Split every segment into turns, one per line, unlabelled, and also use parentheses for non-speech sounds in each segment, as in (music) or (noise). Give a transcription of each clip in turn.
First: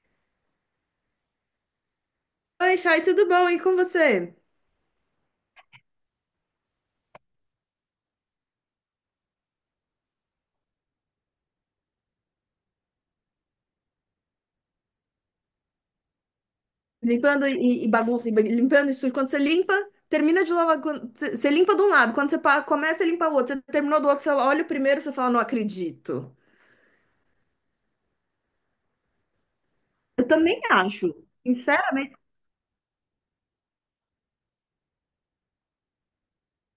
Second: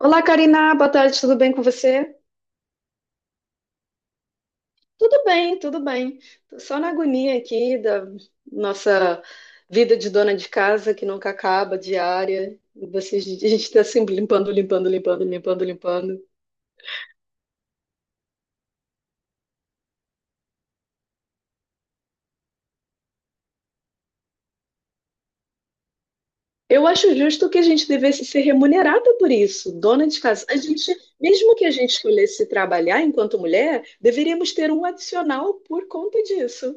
Olá, Karina, boa tarde, tudo bem com você?
Oi, Chay, tudo bom? E com você?
Tudo bem, tudo bem. Tô só na agonia aqui da nossa vida de dona de casa que nunca acaba, diária. A gente está sempre limpando, limpando, limpando, limpando, limpando.
Limpando, e, bagunça, e limpando isso tudo. Quando você limpa, termina de lavar. Você limpa de um lado, quando você começa a limpar o outro, você terminou do outro, você olha o primeiro, você fala, não acredito.
Eu acho justo que a gente devesse ser remunerada por isso, dona de
Eu
casa. A
também
gente,
acho.
mesmo que a gente
Sinceramente,
escolhesse trabalhar enquanto mulher, deveríamos ter um adicional por conta disso,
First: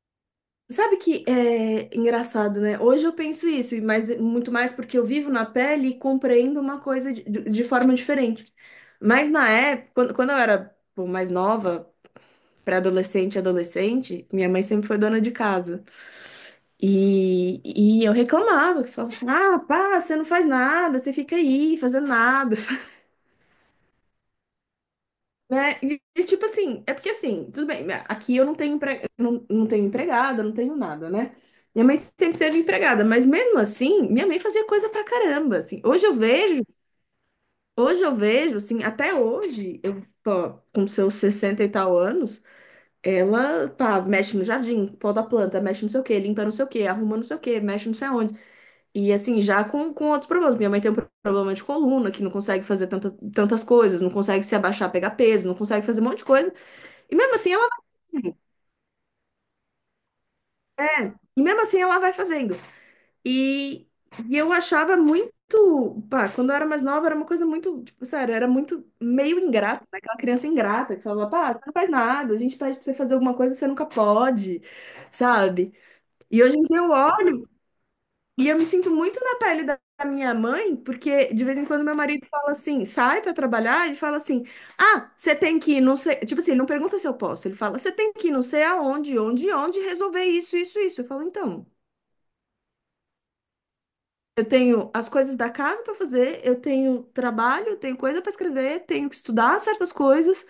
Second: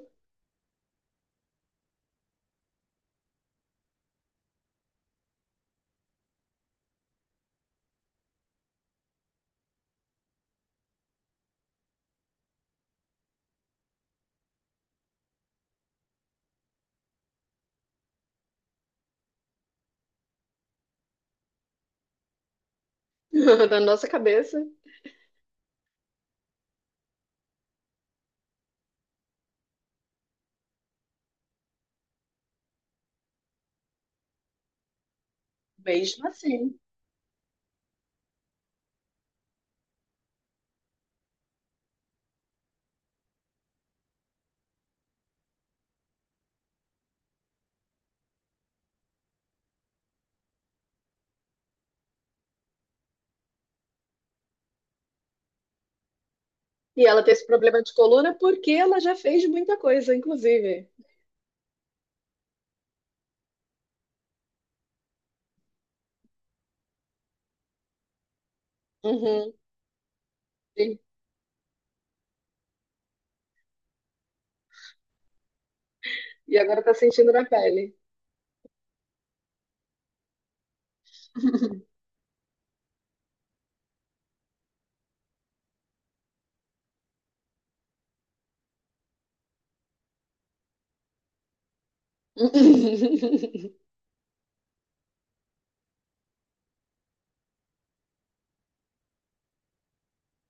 sabe que é engraçado, né? Hoje eu penso isso, e mas muito mais porque eu vivo na pele e compreendo uma coisa de forma diferente. Mas na época, quando eu era pô, mais nova, pré-adolescente, adolescente, minha mãe sempre foi dona de casa. E, e eu reclamava, que falava assim, ah, pá, você não faz nada, você fica aí fazendo nada. (laughs)
(laughs) na nossa cabeça.
Né? Tipo assim, é porque assim, tudo bem, né, aqui eu não tenho, não, não tenho empregada, não tenho nada, né? Minha mãe sempre teve empregada, mas mesmo assim, minha mãe fazia coisa pra caramba, assim.
Mesmo assim.
Hoje eu vejo, assim, até hoje, eu, pô, com seus 60 e tal anos, ela, pá, mexe no jardim, poda a planta, mexe não sei o quê, limpa não sei o quê, arruma não sei o quê, mexe não sei onde. E assim, já com outros problemas. Minha mãe tem um problema de coluna, que não consegue fazer tantas, tantas coisas, não consegue se abaixar, pegar peso, não consegue fazer um monte de coisa.
E
E
ela tem
mesmo
esse
assim ela,
problema de coluna porque ela já fez muita coisa, inclusive.
e mesmo assim ela vai fazendo. E, e eu achava muito, pá, quando eu era mais nova, era uma coisa muito, tipo, sério, era muito meio
Uhum,
ingrata, né? Aquela criança ingrata
sim.
que falava, pá, você não faz nada, a gente pede pra você fazer alguma coisa, você nunca pode, sabe? E
E
hoje em dia
agora
eu
tá sentindo na
olho.
pele.
E eu me sinto muito na pele da minha mãe, porque de vez em quando meu marido fala assim, sai pra trabalhar e fala assim: "Ah, você tem que ir, não sei, tipo assim, não pergunta se eu posso". Ele fala: "Você tem que ir, não sei aonde, onde, onde resolver isso, isso, isso". Eu falo: "Então,
(laughs)
eu tenho as coisas da casa pra fazer, eu tenho trabalho, eu tenho coisa pra escrever, tenho que estudar certas coisas.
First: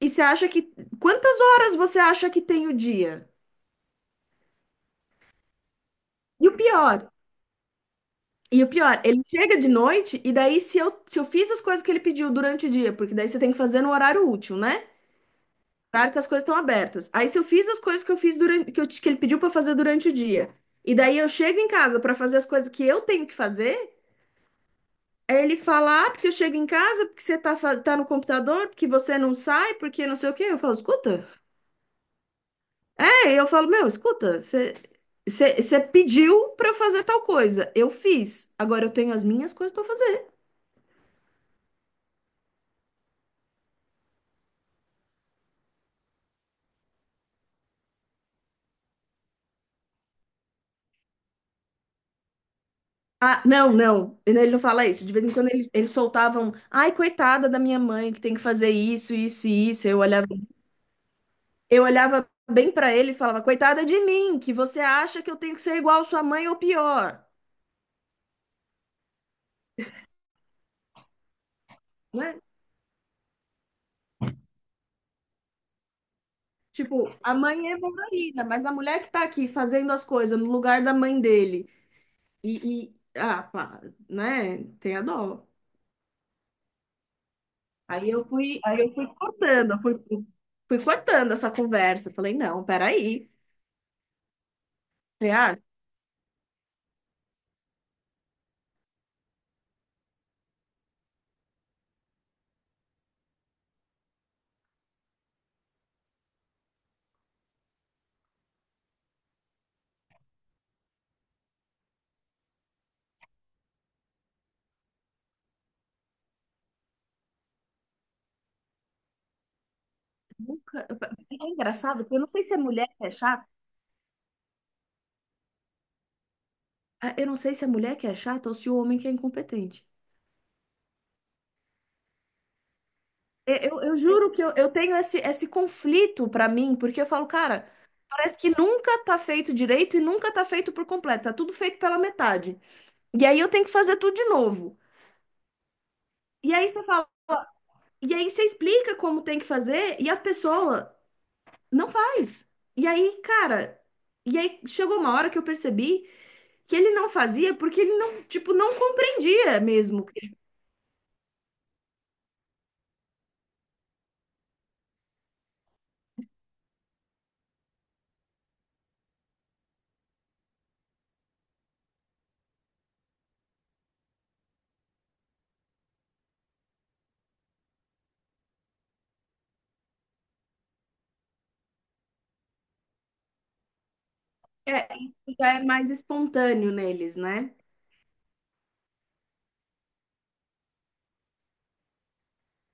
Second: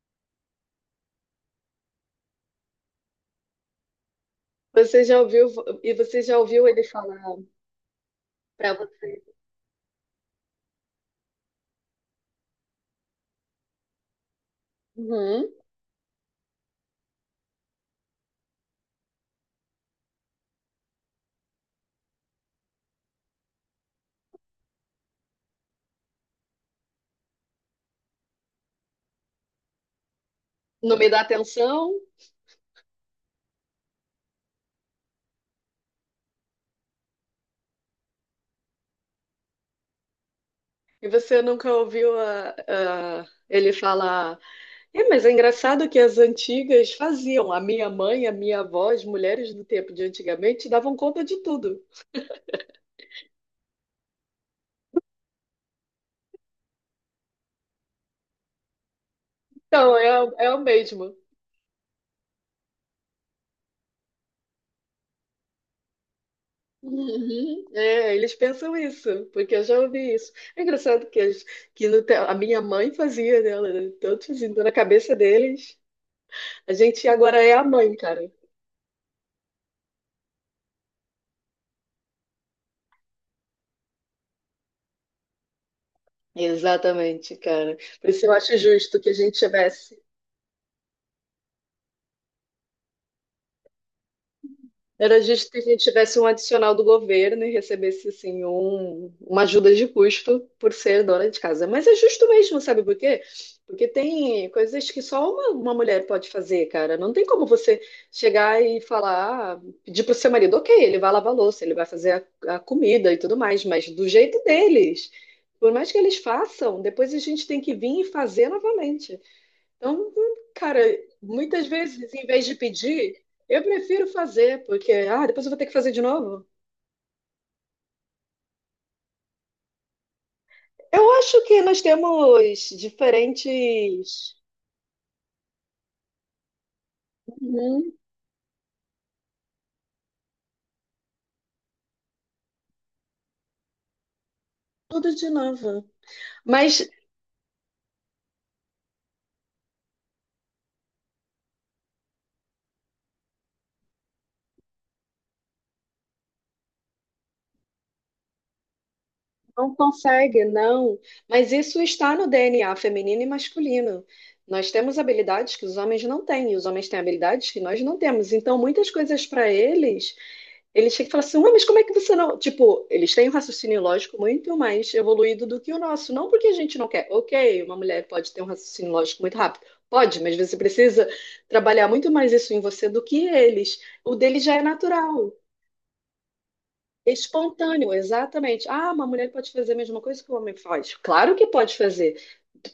E você acha que quantas horas você acha que tem o dia?"
Você já ouviu e você já
E o
ouviu ele
pior,
falar
E o
pra
pior,
você,
ele chega de noite e daí se eu fiz as coisas que ele pediu durante o dia, porque daí você tem que fazer no horário útil, né?
uhum,
Horário que as coisas estão abertas. Aí se eu fiz as coisas que eu fiz durante, que, que ele pediu pra fazer durante o dia, e daí eu chego em casa pra fazer as coisas que eu tenho que fazer, aí ele fala, ah, porque eu chego em casa, porque você tá, tá no computador, porque você não sai, porque não sei o quê. Eu falo,
não me dá
escuta.
atenção?
É, eu falo, meu, escuta, você pediu pra eu fazer tal coisa, eu fiz. Agora eu tenho as minhas coisas pra fazer.
E você nunca ouviu ele falar, é, mas é engraçado que as antigas faziam. A minha mãe, a minha avó, as mulheres do tempo de antigamente davam conta de tudo.
Ah, não, não, ele não fala isso. De vez em quando eles soltavam, ai, coitada da minha mãe, que tem que fazer isso, isso e isso.
Então, é, é o mesmo.
Eu olhava bem pra ele e falava, coitada de mim, que você acha que eu tenho que ser igual sua mãe ou pior,
Uhum. É, eles pensam isso, porque eu já ouvi isso. É engraçado que, as- que no te- a
né?
minha mãe fazia, né? Ela era tão assim, então na cabeça deles, a gente
Tipo, a
agora é a
mãe é
mãe, cara.
Evangelina, mas a mulher que tá aqui fazendo as coisas no lugar da mãe dele ah, pá, né? Tem a dó.
Exatamente, cara. Por
Aí eu
isso eu acho
fui, aí eu
justo
fui
que a gente
cortando,
tivesse
fui cortando essa conversa. Falei, não, peraí.
Era justo que a gente tivesse um adicional do governo e recebesse, assim, um, uma ajuda de custo por ser dona de casa. Mas é justo mesmo, sabe por quê? Porque tem coisas que só uma mulher pode fazer, cara. Não tem como você chegar e falar, ah, pedir pro seu marido, ok, ele vai lavar a louça, ele vai fazer a comida e tudo mais, mas do jeito deles. Por mais que eles façam, depois a gente tem que vir e fazer novamente. Então, cara,
Nunca. É
muitas
engraçado,
vezes,
porque eu
em
não sei
vez de
se é mulher que é
pedir,
chata,
eu prefiro fazer, porque, ah, depois eu vou ter que fazer de novo.
ah, eu não sei se é mulher que é chata ou se o homem que é incompetente.
Eu acho que nós temos
Eu juro
diferentes.
que eu tenho esse conflito pra mim, porque eu falo, cara,
Uhum,
parece que nunca tá feito direito e nunca tá feito por completo, tá tudo feito pela metade. E aí eu tenho que fazer tudo de novo.
tudo de novo.
E aí você
Mas
fala, e aí você explica como tem que fazer e a pessoa não faz. E aí, cara, e aí chegou uma hora que eu percebi que ele não fazia porque ele não, tipo, não compreendia
não
mesmo. Que
consegue, não. Mas isso está no DNA feminino e masculino. Nós temos habilidades que os homens não têm, e os homens têm habilidades que nós não temos. Então, muitas coisas para eles, eles chegam e falam assim: Ué, mas como é que você não. Tipo, eles têm um raciocínio lógico muito mais evoluído do que o nosso. Não porque a gente não quer. Ok, uma mulher pode ter um raciocínio lógico muito rápido. Pode, mas você precisa trabalhar muito mais isso em você do que eles. O dele já é
É,
natural.
isso já é mais espontâneo neles, né?
Espontâneo, exatamente. Ah, uma mulher pode fazer a mesma coisa que o homem faz. Claro que pode fazer.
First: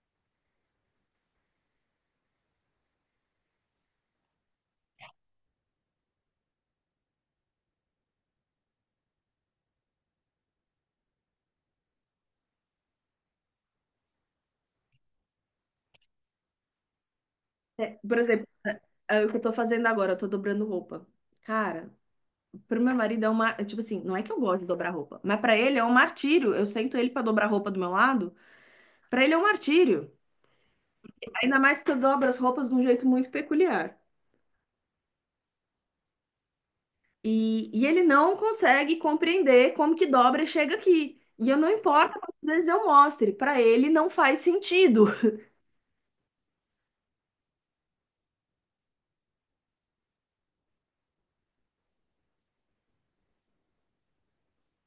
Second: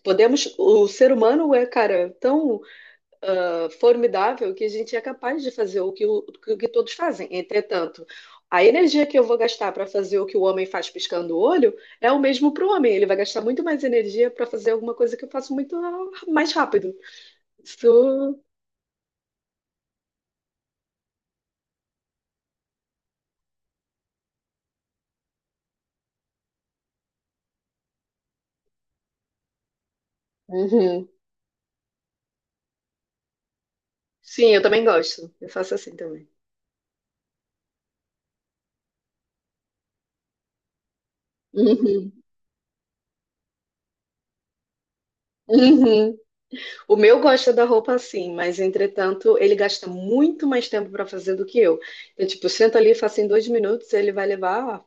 Podemos, o ser humano é, cara, tão formidável que a gente é capaz de fazer o que todos fazem. Entretanto, a energia que eu vou gastar para fazer o que o homem faz piscando o olho é o mesmo para o homem. Ele vai gastar muito mais energia para fazer alguma coisa que eu faço muito mais rápido.
É, por
Isso.
exemplo, é o que eu tô fazendo agora, eu tô dobrando roupa. Cara, pro meu marido é uma, é tipo assim, não é que eu gosto de dobrar roupa, mas pra ele é um martírio. Eu sento ele pra dobrar roupa do meu lado, pra ele é um martírio.
Uhum.
Ainda mais porque eu dobro as roupas de um jeito muito peculiar.
Sim, eu também gosto. Eu faço assim também.
E ele não consegue compreender como que dobra e chega aqui. E eu não
Uhum.
importa quantas vezes eu mostre, pra ele não faz sentido. (laughs)
Uhum. O meu gosta da roupa assim, mas entretanto ele gasta muito mais tempo para fazer do que eu. Eu, tipo, sento ali, faço em dois minutos, ele vai levar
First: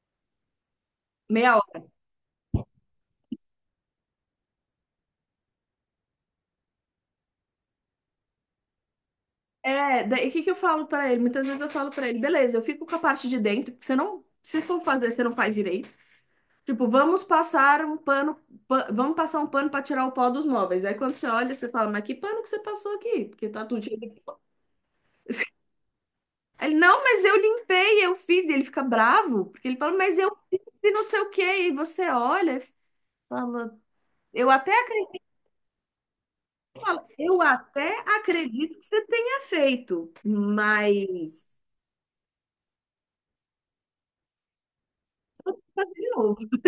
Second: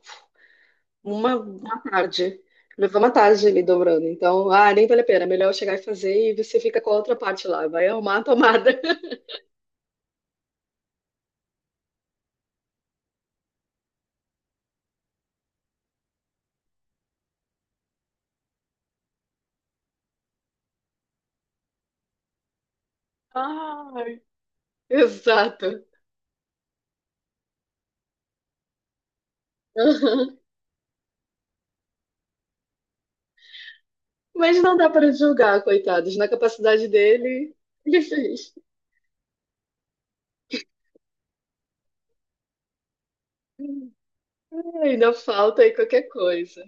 Meia.
uma tarde. Levar uma tarde ali dobrando. Então, ah, nem vale a pena. Melhor eu chegar e fazer e você fica com a outra parte lá. Vai arrumar a tomada.
É, daí o que que eu falo pra ele? Muitas vezes eu falo pra ele, beleza, eu fico com a parte de dentro, porque você não, se for fazer, você não faz direito. Tipo, vamos passar um pano, vamos passar um pano pra tirar o pó dos móveis. Aí quando você olha, você fala, mas que pano que você passou aqui? Porque tá tudo
(laughs)
cheio de...
Ai, exato.
Aí ele, não, mas eu limpei, eu fiz. E ele fica bravo, porque ele fala, mas eu
Aham.
fiz e não sei o quê. E você olha e fala, eu
Mas
até,
não dá para
acre-
julgar, coitados. Na capacidade
eu
dele, (laughs) ele
até
fez.
acredito que você tenha feito, mas...
Ainda falta aí qualquer coisa.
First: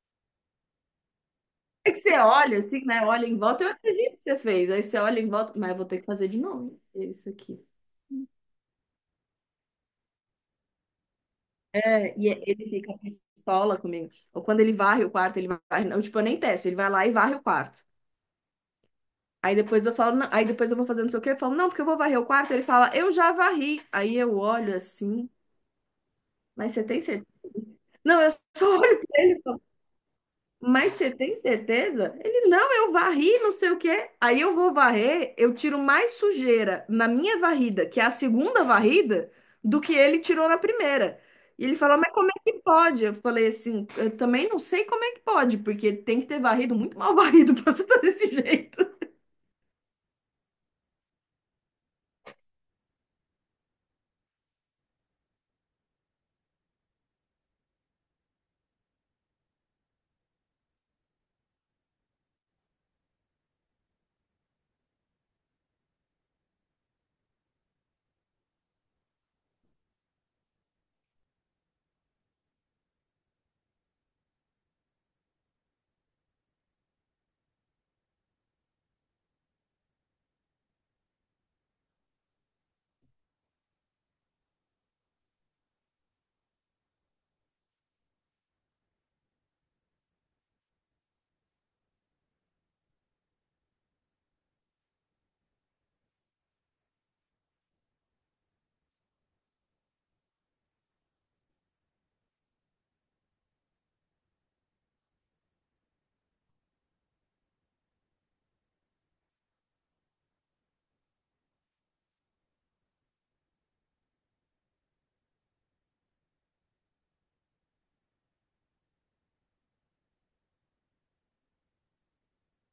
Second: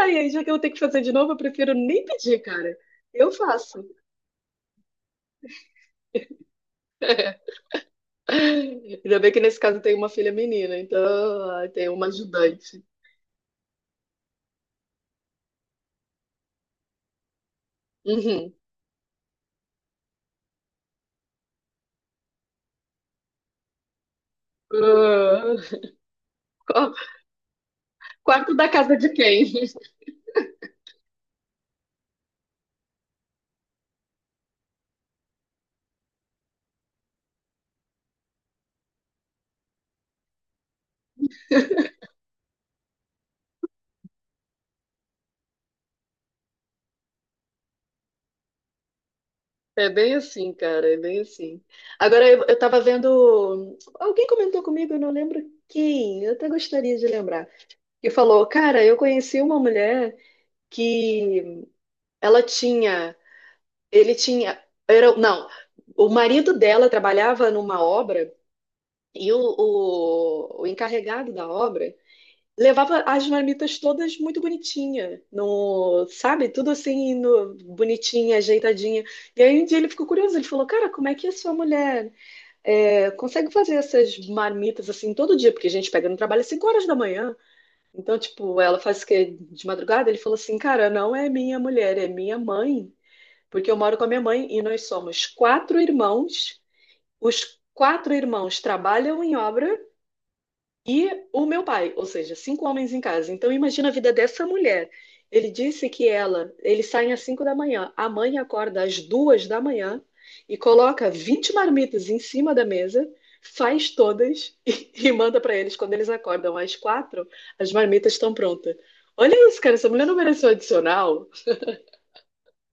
Aí, já que eu tenho que fazer de novo, eu prefiro
É que
nem
você
pedir,
olha
cara.
assim, né? Olha
Eu
em volta, eu
faço.
acredito que você fez. Aí você olha em volta, mas eu vou ter que fazer de novo isso
(laughs)
aqui.
Ainda bem que nesse caso tem uma filha menina, então tem uma
É, e é, ele
ajudante.
fica pistola comigo. Ou quando ele varre o quarto, ele varre. Eu, tipo, eu nem testo, ele vai lá e varre o quarto.
Uhum.
Aí depois eu falo, não, aí depois eu vou fazer não sei o quê, eu falo, não, porque eu vou varrer o quarto. Ele fala, eu já varri. Aí eu olho assim,
Ah,
mas você
qu-
tem certeza? Não, eu
quarto
só
da
(laughs)
casa
olho
de
pra ele.
quem? (laughs)
Mas você tem certeza? Ele, não, eu varri, não sei o quê. Aí eu vou varrer, eu tiro mais sujeira na minha varrida, que é a segunda varrida, do que ele tirou na primeira. E ele falou, mas como é que pode? Eu falei assim, eu também não sei como é que pode, porque tem que ter varrido muito mal varrido (laughs) pra você estar desse jeito.
É bem assim, cara, é bem assim. Agora eu tava vendo. Alguém comentou comigo, eu não lembro quem, eu até gostaria de lembrar, que falou: Cara, eu conheci uma mulher que ela tinha Ele tinha. Era, não, o marido dela trabalhava numa obra e o encarregado da obra levava as marmitas todas muito bonitinha, no, sabe? Tudo assim, no, bonitinha, ajeitadinha. E aí um dia ele ficou curioso, ele falou: Cara, como é que a sua mulher consegue fazer essas marmitas assim todo dia? Porque a gente pega no trabalho às 5 horas da manhã. Então, tipo, ela faz o quê? De madrugada? Ele falou assim: Cara, não é minha mulher, é minha mãe porque eu moro com a minha mãe e nós somos quatro irmãos. Os quatro irmãos trabalham em obra e o meu pai, ou seja, cinco homens em casa. Então imagina a vida dessa mulher. Ele disse que ela, eles saem às 5 da manhã, a mãe acorda às 2 da manhã e coloca 20 marmitas em cima da mesa, faz todas (laughs) e manda para eles quando eles acordam às quatro, as marmitas estão prontas. Olha isso, cara, essa mulher não mereceu adicional.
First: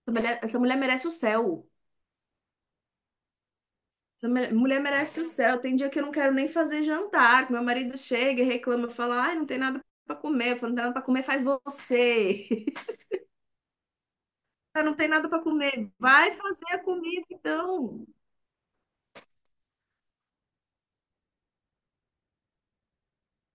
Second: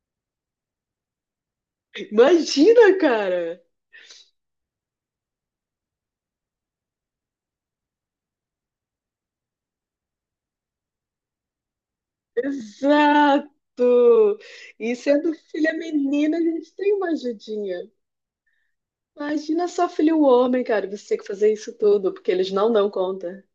Essa mulher merece o céu.
Imagina, cara.
Essa mulher merece o céu. Tem dia que eu não quero nem fazer jantar, que meu marido chega e reclama, fala, ai, não tem nada pra comer. Eu falo, não tem nada pra comer, faz você.
Exato!
Ah,
E
não tem nada
sendo
para
filha
comer. Vai
menina, a
fazer
gente
a
tem uma
comida,
ajudinha.
então.
Imagina só filho homem, cara, você ter que fazer isso tudo, porque eles não dão conta.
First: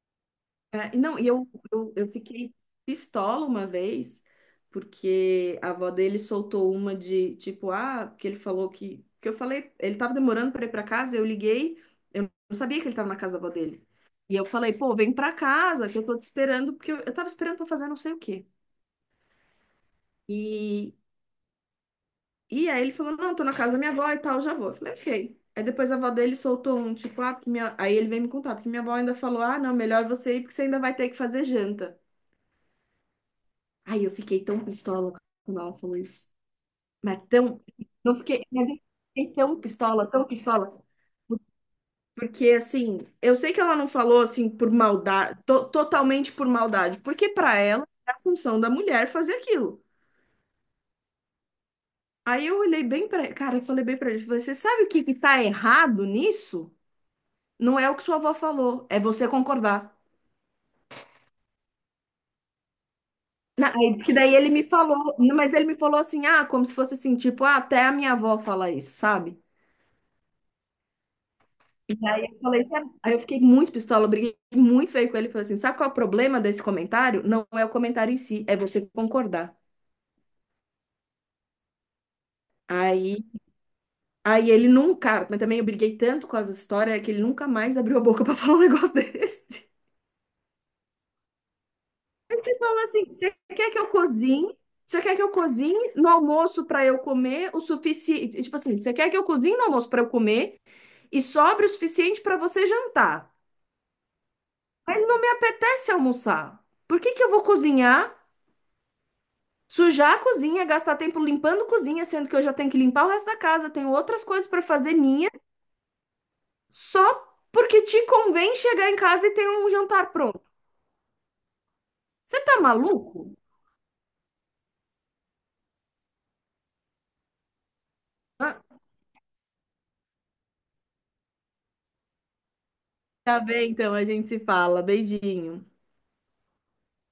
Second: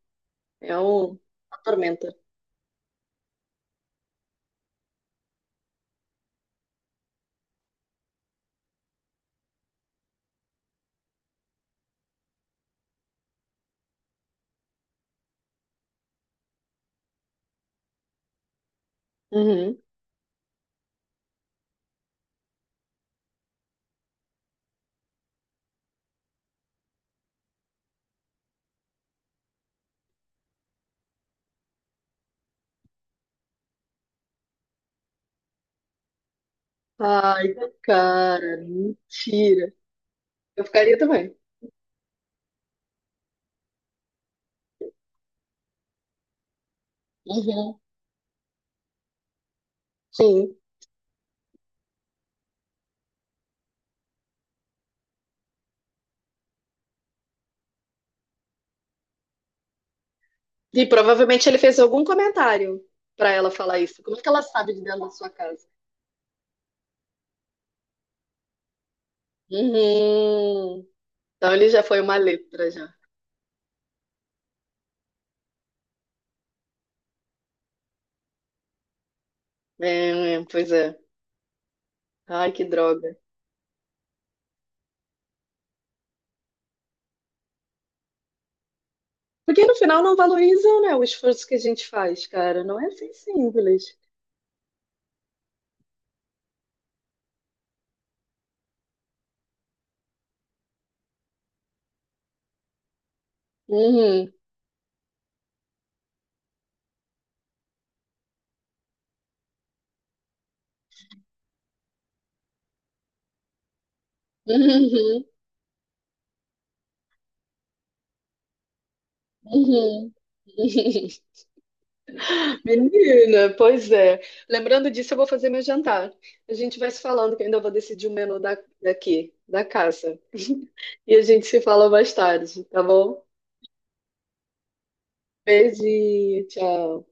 É
É, e
um...
não, e eu,
uma
eu, eu
tormenta.
fiquei pistola uma vez, porque a avó dele soltou uma de tipo, ah, porque ele falou que. Que eu falei, ele tava demorando para ir para casa, eu liguei, eu não sabia que ele tava na casa da avó dele. E eu falei, pô, vem para casa, que eu tô te esperando, porque eu tava esperando para fazer não sei o quê.
Uhum.
E, E aí ele falou, não, tô na casa da minha avó e tal, já vou. Eu falei, ok. Aí depois a avó dele soltou um, tipo, ah, porque minha... aí ele veio me contar, porque minha avó ainda falou, ah, não, melhor você ir, porque você ainda vai ter que fazer janta. Aí eu fiquei tão pistola quando ela falou isso. Mas
Ai,
tão, não fiquei,
cara,
mas eu fiquei tão
mentira.
pistola, tão
Eu
pistola.
ficaria também.
Porque, assim, eu sei que ela não falou, assim, por maldade, totalmente por maldade, porque pra
Uhum.
ela é a função da mulher fazer aquilo.
Sim.
Aí eu olhei bem pra, cara, eu falei bem pra ele, falei, você sabe o que que tá errado nisso? Não é o que sua avó falou, é você concordar.
E provavelmente ele fez algum comentário pra ela falar
Aí,
isso.
porque
Como é que
daí
ela
ele me
sabe de dentro da
falou,
sua
mas ele
casa?
me falou assim, ah, como se fosse assim, tipo, ah, até a minha avó fala isso, sabe?
Uhum. Então ele já
E
foi uma
aí eu falei,
letra
sabe?
já.
Aí eu fiquei muito pistola, eu briguei muito feio com ele, falei assim, sabe qual é o problema desse comentário? Não é o comentário em si, é você concordar.
É, é, pois é. Ai, que droga.
Aí, aí, ele nunca, mas também eu briguei tanto com essa história que ele nunca mais abriu a boca (laughs) pra falar um negócio
Porque
desse.
no final não valorizam, né, o esforço que a gente faz,
Aí você
cara. Não
fala
é
assim,
assim
você quer que eu
simples.
cozinhe? Você quer que eu cozinhe no almoço para eu comer o suficiente? Tipo assim, você quer que eu cozinhe no almoço para eu comer e sobre o suficiente para você jantar?
Uhum,
Mas não me apetece almoçar. Por que que eu vou cozinhar, sujar a cozinha, gastar tempo limpando cozinha, sendo que eu já tenho que limpar o resto da casa, tenho outras coisas para fazer
uhum,
minha, só porque te convém chegar em casa e ter um jantar
uhum.
pronto?
(laughs)
Você tá maluco?
Menina, pois é. Lembrando disso, eu vou fazer meu jantar. A gente vai se falando, que eu ainda vou decidir o menu da,
Ah,
daqui, da casa. E a gente se fala mais tarde, tá bom?
tá bem, então, a gente se fala. Beijinho.
Beijinho, tchau.